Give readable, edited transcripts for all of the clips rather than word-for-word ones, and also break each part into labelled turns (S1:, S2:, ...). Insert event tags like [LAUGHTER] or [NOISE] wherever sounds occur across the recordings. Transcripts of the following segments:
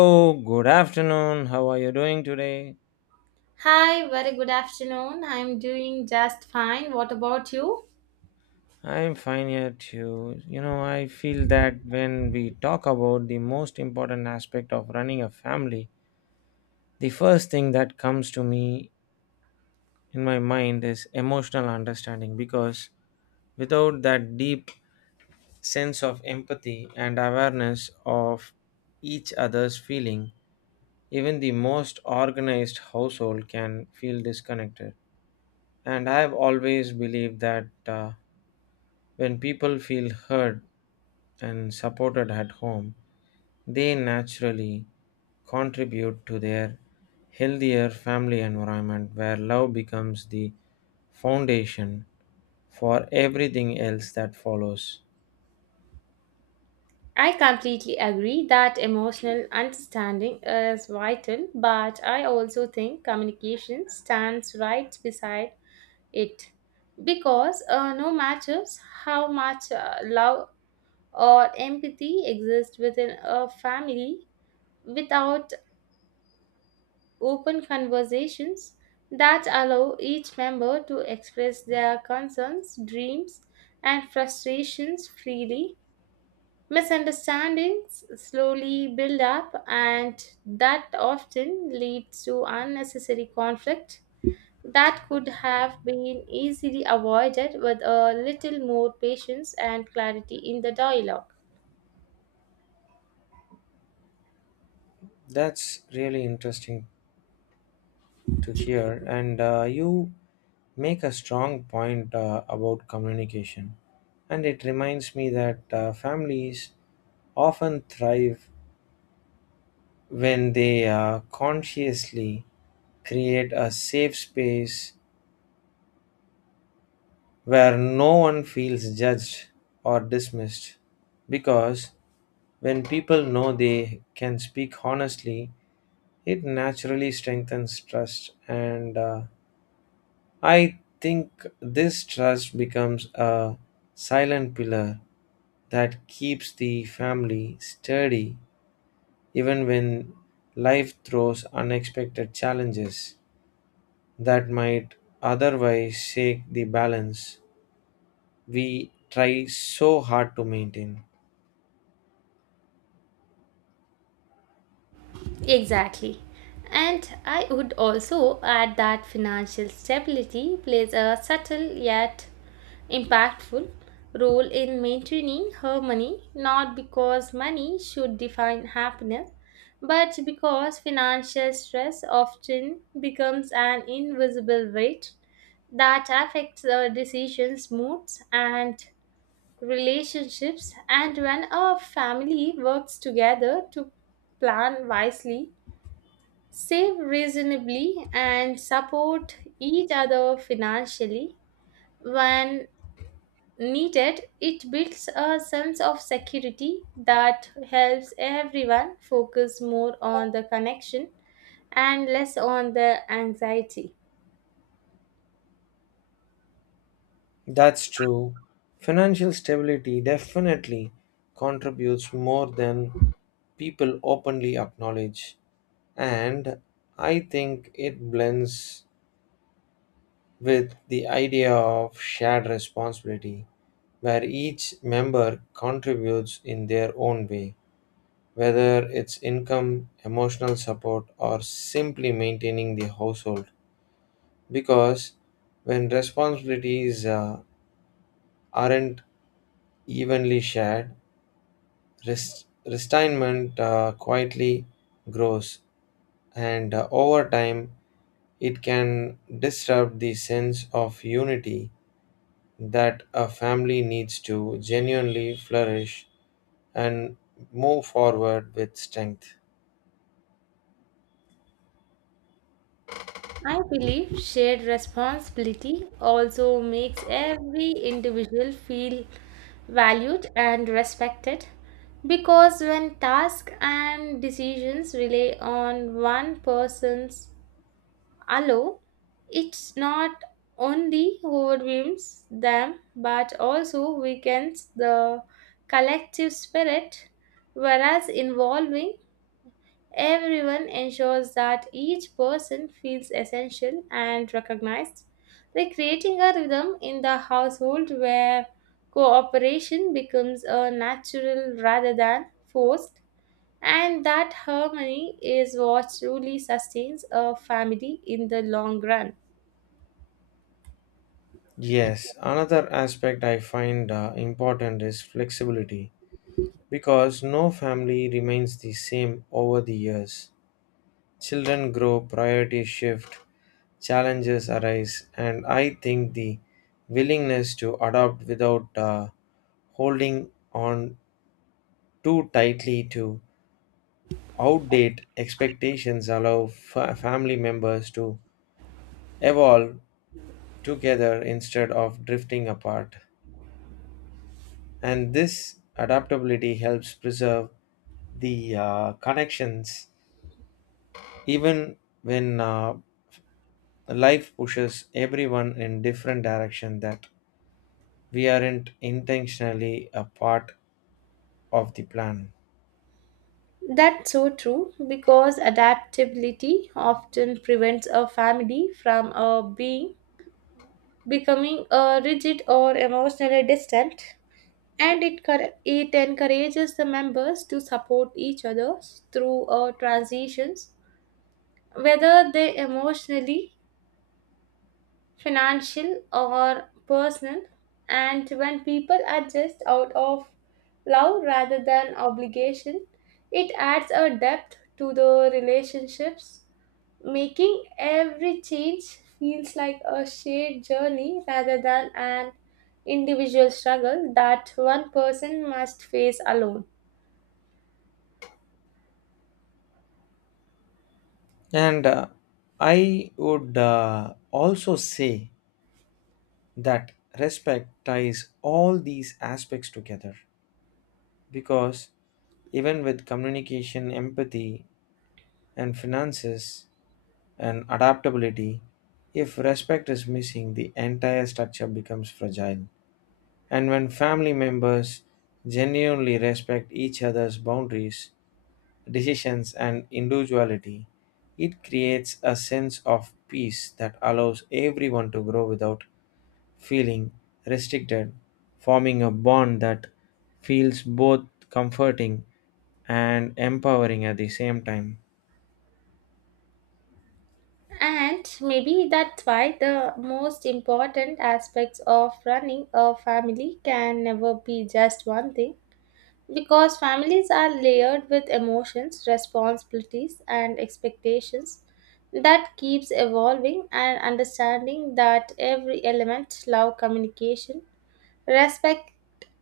S1: Oh, good afternoon. How are you doing today?
S2: Hi, very good afternoon. I'm doing just fine. What about you?
S1: I'm fine here too. You know, I feel that when we talk about the most important aspect of running a family, the first thing that comes to me in my mind is emotional understanding because without that deep sense of empathy and awareness of each other's feeling, even the most organized household can feel disconnected. And I've always believed that. When people feel heard and supported at home, they naturally contribute to their healthier family environment where love becomes the foundation for everything else that follows.
S2: I completely agree that emotional understanding is vital, but I also think communication stands right beside it. Because no matter how much love or empathy exists within a family, without open conversations that allow each member to express their concerns, dreams, and frustrations freely. Misunderstandings slowly build up, and that often leads to unnecessary conflict that could have been easily avoided with a little more patience and clarity in the dialogue.
S1: That's really interesting to hear, and you make a strong point about communication. And it reminds me that families often thrive when they consciously create a safe space where no one feels judged or dismissed. Because when people know they can speak honestly, it naturally strengthens trust. And I think this trust becomes a silent pillar that keeps the family sturdy even when life throws unexpected challenges that might otherwise shake the balance we try so hard to maintain.
S2: Exactly. And I would also add that financial stability plays a subtle yet impactful role in maintaining harmony, not because money should define happiness, but because financial stress often becomes an invisible weight that affects our decisions, moods, and relationships. And when a family works together to plan wisely, save reasonably and support each other financially when needed it builds a sense of security that helps everyone focus more on the connection and less on the anxiety.
S1: That's true. Financial stability definitely contributes more than people openly acknowledge. And I think it blends with the idea of shared responsibility, where each member contributes in their own way, whether it's income, emotional support, or simply maintaining the household. Because when responsibilities aren't evenly shared, retirement quietly grows, and over time, it can disrupt the sense of unity that a family needs to genuinely flourish and move forward with strength.
S2: I believe shared responsibility also makes every individual feel valued and respected because when tasks and decisions rely on one person's alone, it's not only overwhelms them but also weakens the collective spirit, whereas involving everyone ensures that each person feels essential and recognized, like creating a rhythm in the household where cooperation becomes a natural rather than forced, and that harmony is what truly sustains a family in the long run.
S1: Yes, another aspect I find important is flexibility because no family remains the same over the years. Children grow, priorities shift, challenges arise, and I think the willingness to adopt without holding on too tightly to outdate expectations allow family members to evolve together instead of drifting apart. And this adaptability helps preserve the connections even when life pushes everyone in different direction that we aren't intentionally a part of the plan.
S2: That's so true because adaptability often prevents a family from a being becoming a rigid or emotionally distant and it encourages the members to support each other through transitions whether they emotionally financial or personal and when people adjust out of love rather than obligation it adds a depth to the relationships making every change feels like a shared journey rather than an individual struggle that one person must face alone.
S1: And I would also say that respect ties all these aspects together because even with communication, empathy, and finances and adaptability, if respect is missing, the entire structure becomes fragile. And when family members genuinely respect each other's boundaries, decisions, and individuality, it creates a sense of peace that allows everyone to grow without feeling restricted, forming a bond that feels both comforting and empowering at the same time.
S2: And maybe that's why the most important aspects of running a family can never be just one thing. Because families are layered with emotions, responsibilities, and expectations that keeps evolving and understanding that every element love communication respect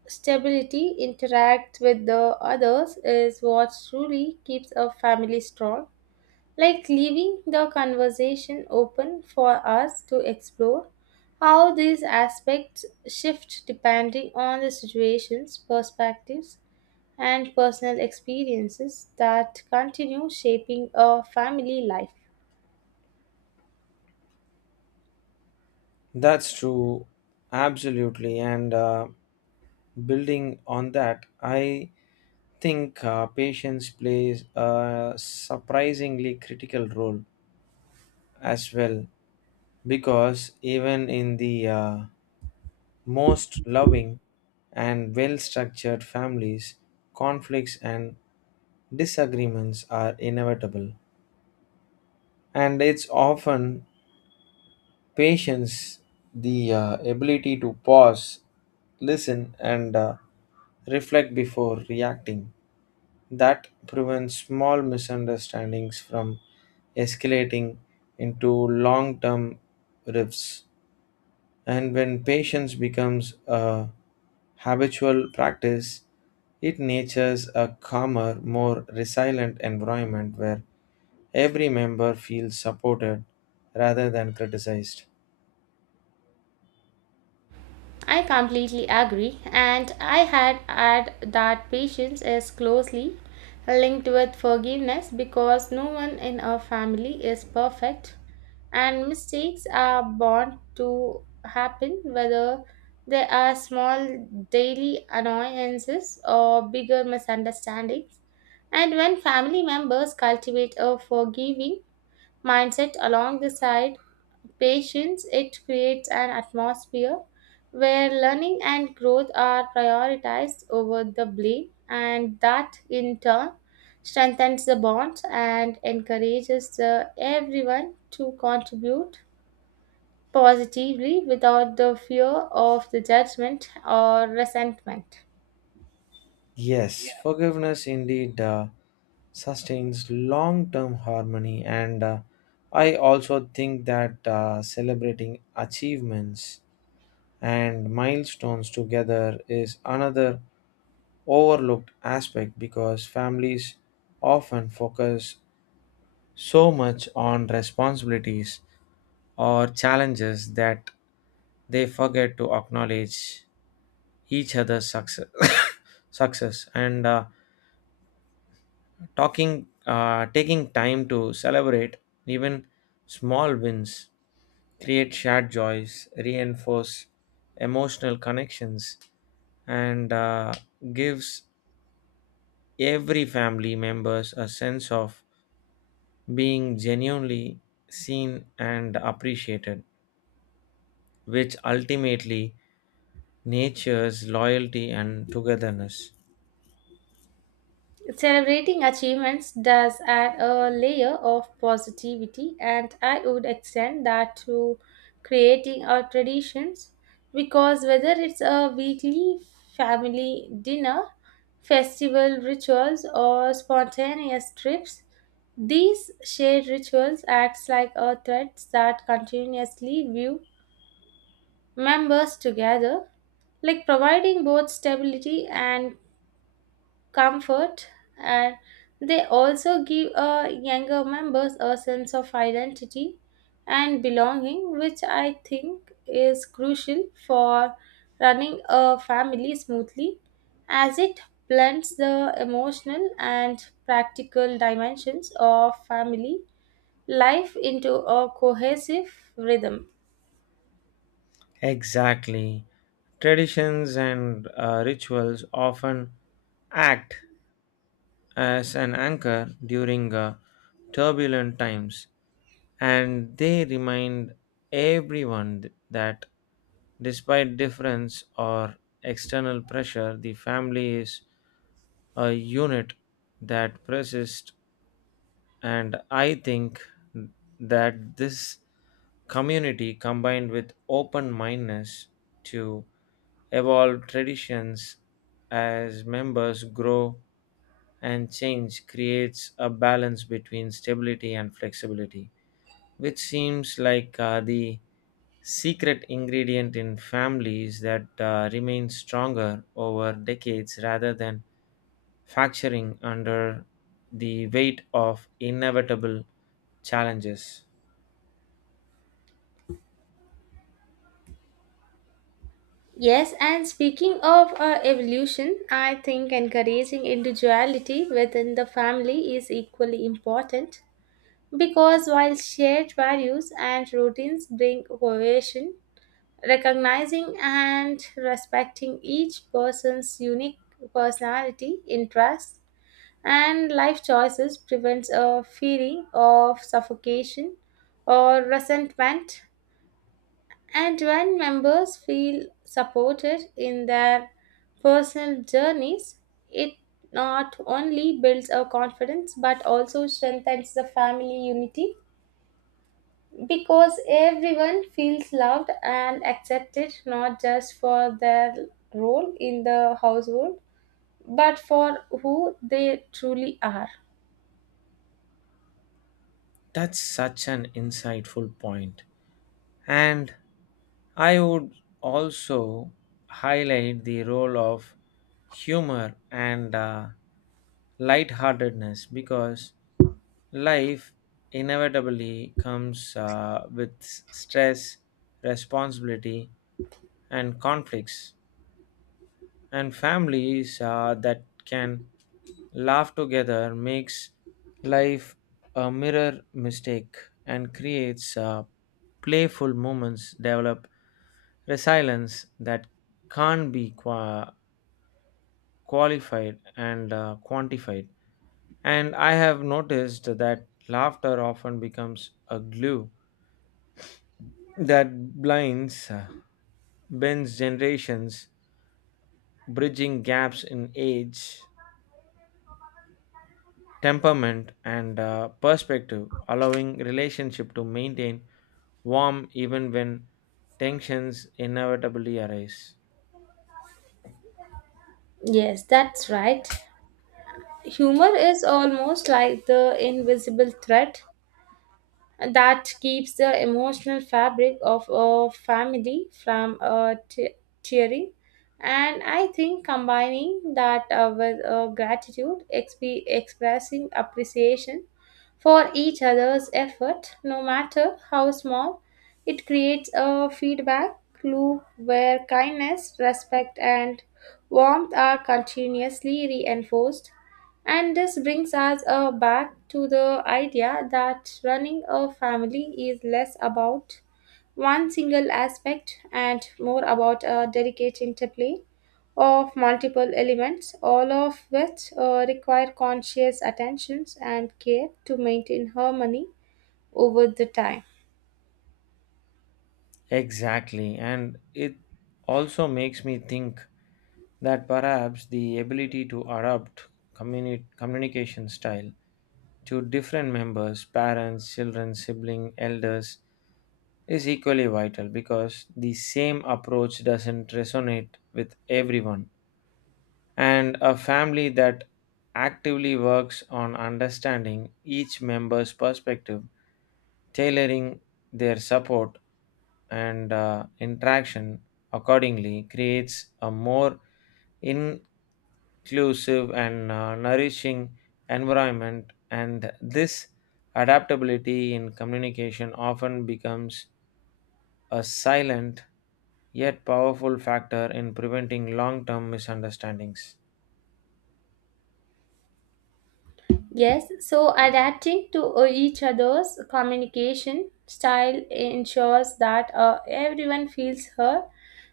S2: stability interact with the others is what truly keeps a family strong like leaving the conversation open for us to explore how these aspects shift depending on the situations, perspectives, and personal experiences that continue shaping a family life.
S1: That's true, absolutely. And building on that, I think patience plays a surprisingly critical role as well because even in the most loving and well structured families, conflicts and disagreements are inevitable. And it's often patience, the ability to pause, listen, and reflect before reacting that prevents small misunderstandings from escalating into long term rifts. And when patience becomes a habitual practice, it natures a calmer, more resilient environment where every member feels supported rather than criticized.
S2: I completely agree, and I had add that patience is closely linked with forgiveness because no one in our family is perfect, and mistakes are bound to happen whether they are small daily annoyances or bigger misunderstandings. And when family members cultivate a forgiving mindset along the side patience, it creates an atmosphere where learning and growth are prioritized over the blame, and that in turn strengthens the bonds and encourages the everyone to contribute positively without the fear of the judgment or resentment.
S1: Yes, forgiveness indeed sustains long term harmony, and I also think that celebrating achievements and milestones together is another overlooked aspect because families often focus so much on responsibilities or challenges that they forget to acknowledge each other's success [COUGHS] success and talking taking time to celebrate even small wins create shared joys reinforce emotional connections and gives every family members a sense of being genuinely seen and appreciated, which ultimately natures loyalty and togetherness.
S2: Celebrating achievements does add a layer of positivity, and I would extend that to creating our traditions because whether it's a weekly family dinner, festival rituals, or spontaneous trips, these shared rituals acts like a thread that continuously view members together, like providing both stability and comfort and they also give younger members a sense of identity and belonging which I think is crucial for running a family smoothly as it blends the emotional and practical dimensions of family life into a cohesive rhythm.
S1: Exactly. Traditions and rituals often act as an anchor during turbulent times, and they remind everyone that despite difference or external pressure, the family is a unit that persists. And I think that this community combined with open mindedness to evolve traditions as members grow and change creates a balance between stability and flexibility, which seems like the secret ingredient in families that remain stronger over decades rather than fracturing under the weight of inevitable challenges.
S2: Yes, and speaking of evolution, I think encouraging individuality within the family is equally important because while shared values and routines bring cohesion, recognizing and respecting each person's unique personality, interests, and life choices prevents a feeling of suffocation or resentment and when members feel supported in their personal journeys, it not only builds our confidence but also strengthens the family unity because everyone feels loved and accepted not just for their role in the household but for who they truly are.
S1: That's such an insightful point. And I would also highlight the role of humor and lightheartedness because life inevitably comes with stress, responsibility, and conflicts. And families that can laugh together makes life a mirror mistake and creates playful moments develop resilience that can't be qualified and quantified. And I have noticed that laughter often becomes a glue that blinds bends generations, bridging gaps in age, temperament, and perspective, allowing relationship to maintain warm even when tensions inevitably arise.
S2: Yes, that's right. Humor is almost like the invisible thread and that keeps the emotional fabric of a family from tearing. And I think combining that with gratitude, expressing appreciation for each other's effort, no matter how small, it creates a feedback loop where kindness, respect, and warmth are continuously reinforced and this brings us back to the idea that running a family is less about one single aspect and more about a delicate interplay of multiple elements, all of which require conscious attentions and care to maintain harmony over the time.
S1: Exactly, and it also makes me think that perhaps the ability to adapt communication style to different members, parents, children, sibling, elders is equally vital because the same approach doesn't resonate with everyone. And a family that actively works on understanding each member's perspective, tailoring their support and interaction accordingly, creates a more inclusive and nourishing environment. And this adaptability in communication often becomes a silent yet powerful factor in preventing long term misunderstandings.
S2: Yes, so adapting to each other's communication style ensures that everyone feels heard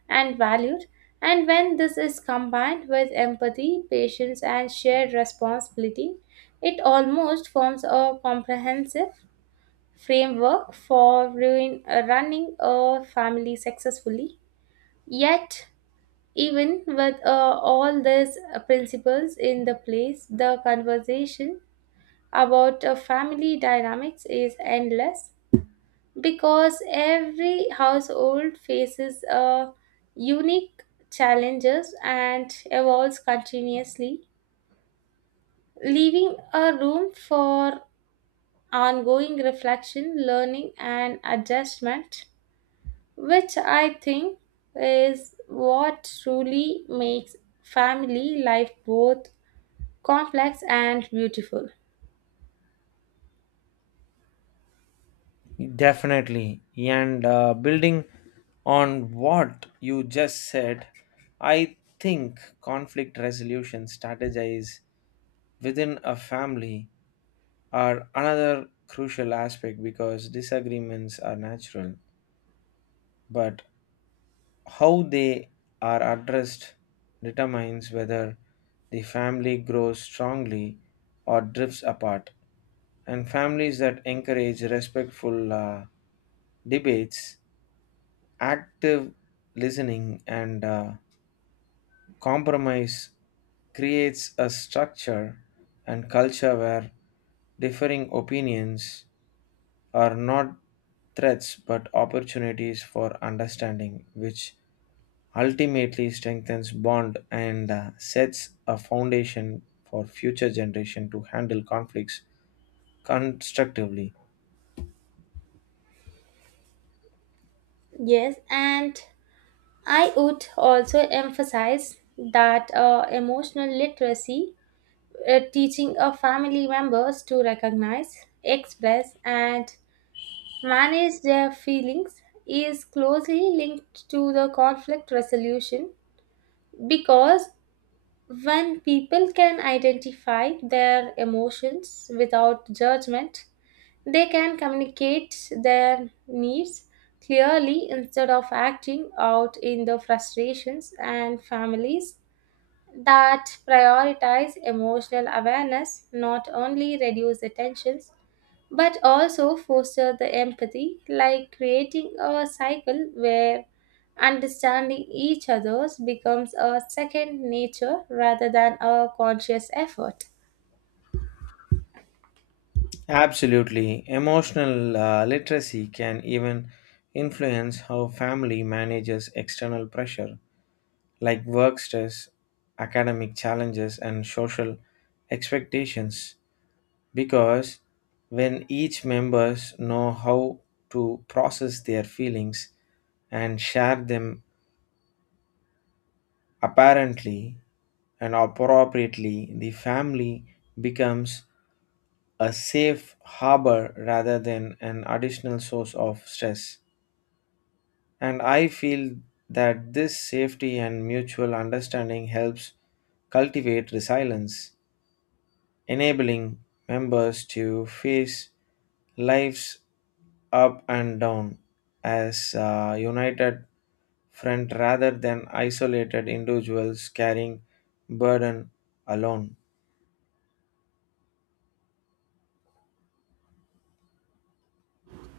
S2: and valued. And when this is combined with empathy, patience, and shared responsibility, it almost forms a comprehensive framework for running a family successfully. Yet, even with all these principles in the place, the conversation about family dynamics is endless because every household faces unique challenges and evolves continuously, leaving a room for ongoing reflection, learning, and adjustment, which I think is what truly makes family life both complex and beautiful.
S1: Definitely. And building on what you just said, I think conflict resolution strategies within a family are another crucial aspect because disagreements are natural, but how they are addressed determines whether the family grows strongly or drifts apart. And families that encourage respectful debates, active listening, and compromise creates a structure and culture where differing opinions are not threats but opportunities for understanding, which ultimately strengthens bond and sets a foundation for future generation to handle conflicts constructively.
S2: Yes, and I would also emphasize that emotional literacy, teaching our family members to recognize, express, and manage their feelings, is closely linked to the conflict resolution because when people can identify their emotions without judgment, they can communicate their needs clearly instead of acting out in the frustrations and families that prioritize emotional awareness not only reduce the tensions but also foster the empathy like creating a cycle where understanding each other's becomes a second nature rather than a conscious effort.
S1: Absolutely. Emotional literacy can even influence how family manages external pressure like work stress, academic challenges, and social expectations. Because when each members know how to process their feelings and share them apparently and appropriately, the family becomes a safe harbor rather than an additional source of stress. And I feel that this safety and mutual understanding helps cultivate resilience, enabling members to face life's up and down as a united front rather than isolated individuals carrying burden alone.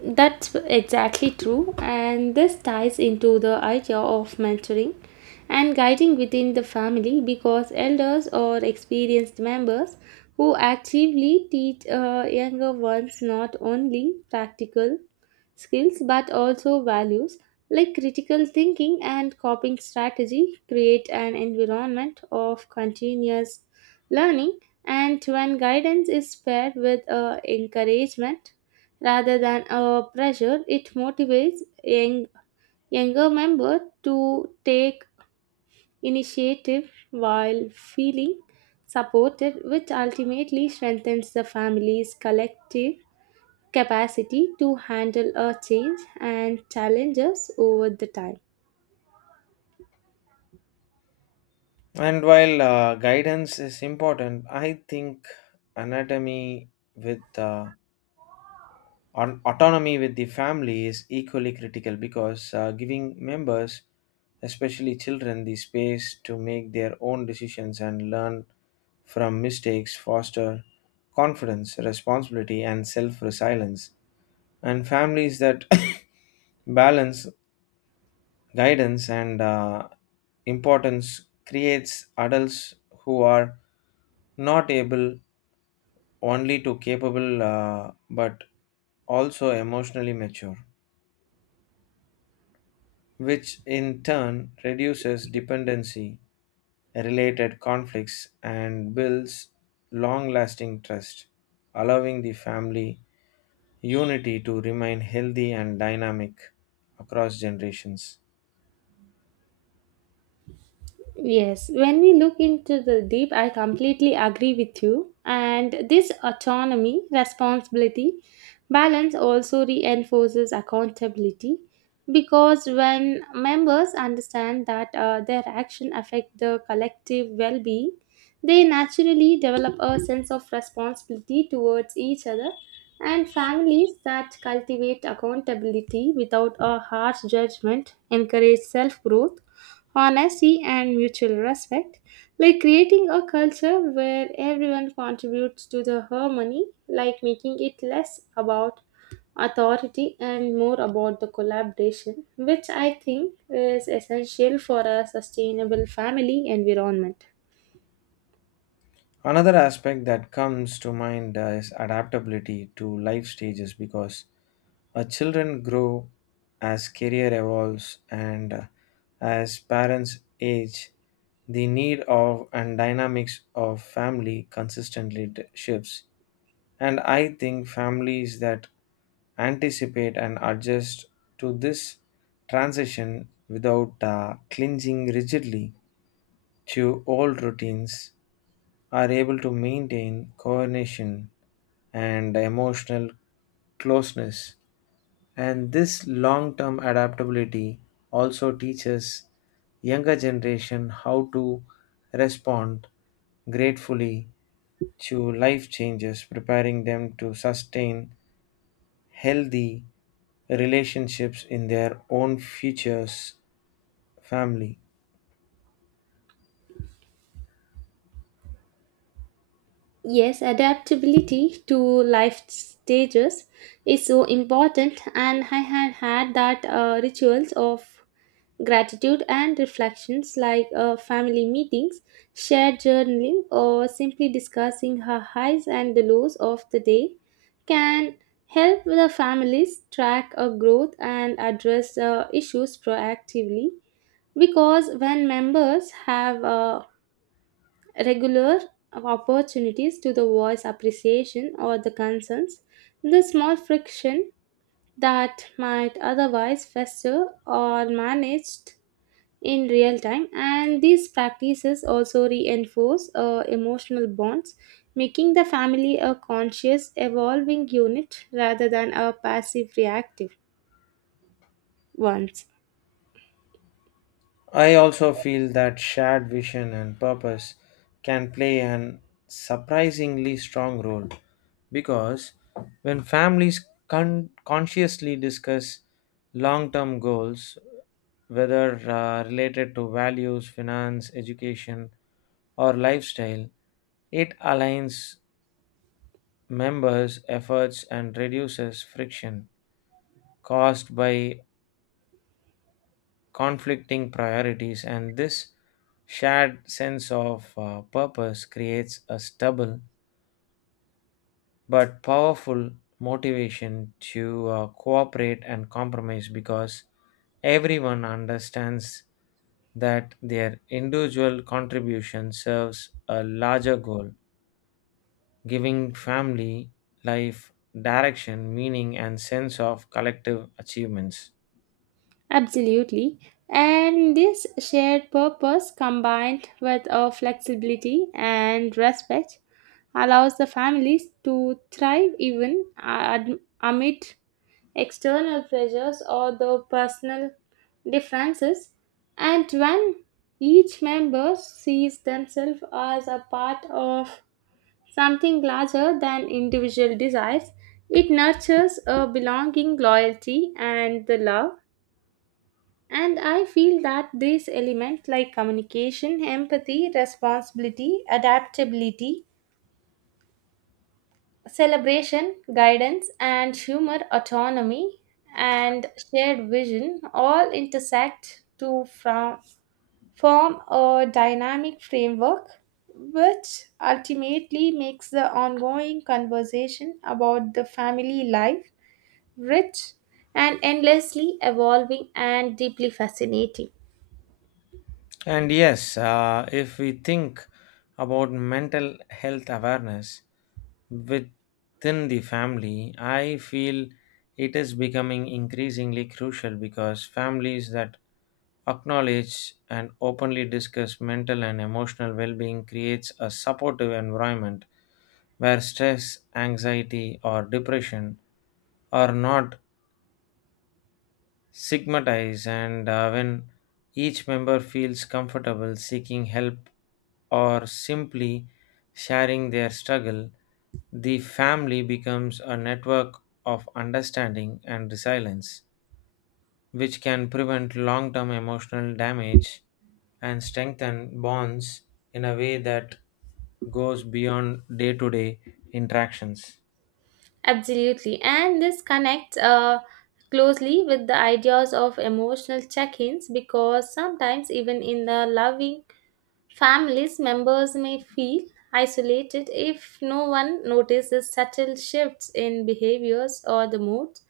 S2: That's exactly true, and this ties into the idea of mentoring and guiding within the family because elders or experienced members who actively teach younger ones not only practical skills but also values like critical thinking and coping strategy create an environment of continuous learning and when guidance is paired with encouragement rather than a pressure, it motivates younger members to take initiative while feeling supported, which ultimately strengthens the family's collective capacity to handle a change and challenges over the time.
S1: And while guidance is important, I think anatomy with On autonomy with the family is equally critical because giving members, especially children, the space to make their own decisions and learn from mistakes foster confidence, responsibility, and self resilience. And families that [COUGHS] balance guidance and importance creates adults who are not able only to capable but also emotionally mature, which in turn reduces dependency, related conflicts, and builds long lasting trust, allowing the family unity to remain healthy and dynamic across generations.
S2: Yes, when we look into the deep, I completely agree with you. And this autonomy, responsibility, balance also reinforces accountability because when members understand that their action affect the collective well-being, they naturally develop a sense of responsibility towards each other. And families that cultivate accountability without a harsh judgment encourage self-growth honesty, and mutual respect, like creating a culture where everyone contributes to the harmony, like making it less about authority and more about the collaboration, which I think is essential for a sustainable family environment.
S1: Another aspect that comes to mind is adaptability to life stages because children grow as career evolves and as parents age the need of and dynamics of family consistently shifts. And I think families that anticipate and adjust to this transition without clinging rigidly to old routines are able to maintain coordination and emotional closeness. And this long term adaptability also teaches younger generation how to respond gratefully to life changes, preparing them to sustain healthy relationships in their own futures family.
S2: Yes, adaptability to life stages is so important, and I had that rituals of gratitude and reflections like family meetings, shared journaling, or simply discussing her highs and the lows of the day can help the families track a growth and address issues proactively. Because when members have regular opportunities to the voice appreciation or the concerns, the small friction that might otherwise fester are managed in real time and these practices also reinforce emotional bonds making the family a conscious evolving unit rather than a passive reactive ones.
S1: I also feel that shared vision and purpose can play an surprisingly strong role because when families consciously discuss long term goals, whether related to values, finance, education, or lifestyle, it aligns members' efforts and reduces friction caused by conflicting priorities, and this shared sense of purpose creates a stubble but powerful motivation to cooperate and compromise because everyone understands that their individual contribution serves a larger goal, giving family life direction, meaning, and sense of collective achievements.
S2: Absolutely. And this shared purpose combined with a flexibility and respect allows the families to thrive even amid external pressures or the personal differences and when each member sees themselves as a part of something larger than individual desires it nurtures a belonging loyalty and the love and I feel that these elements like communication empathy responsibility adaptability celebration, guidance, and humor, autonomy, and shared vision all intersect form a dynamic framework, which ultimately makes the ongoing conversation about the family life rich and endlessly evolving and deeply fascinating.
S1: And yes, if we think about mental health awareness within the family, I feel it is becoming increasingly crucial because families that acknowledge and openly discuss mental and emotional well-being creates a supportive environment where stress, anxiety, or depression are not stigmatize, and when each member feels comfortable seeking help or simply sharing their struggle, the family becomes a network of understanding and resilience, which can prevent long-term emotional damage and strengthen bonds in a way that goes beyond day-to-day interactions.
S2: Absolutely. And this connects closely with the ideas of emotional check ins because sometimes, even in the loving families, members may feel isolated if no one notices subtle shifts in behaviors or the moods.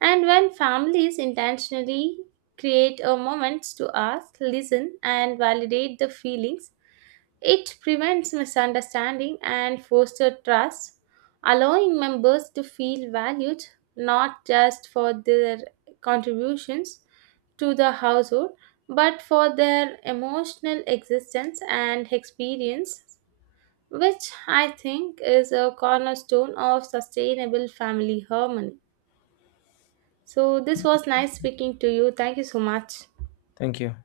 S2: And when families intentionally create a moment to ask, listen, and validate the feelings it prevents misunderstanding and fosters trust, allowing members to feel valued not just for their contributions to the household but for their emotional existence and experience, which I think is a cornerstone of sustainable family harmony. So, this was nice speaking to you. Thank you so much.
S1: Thank you.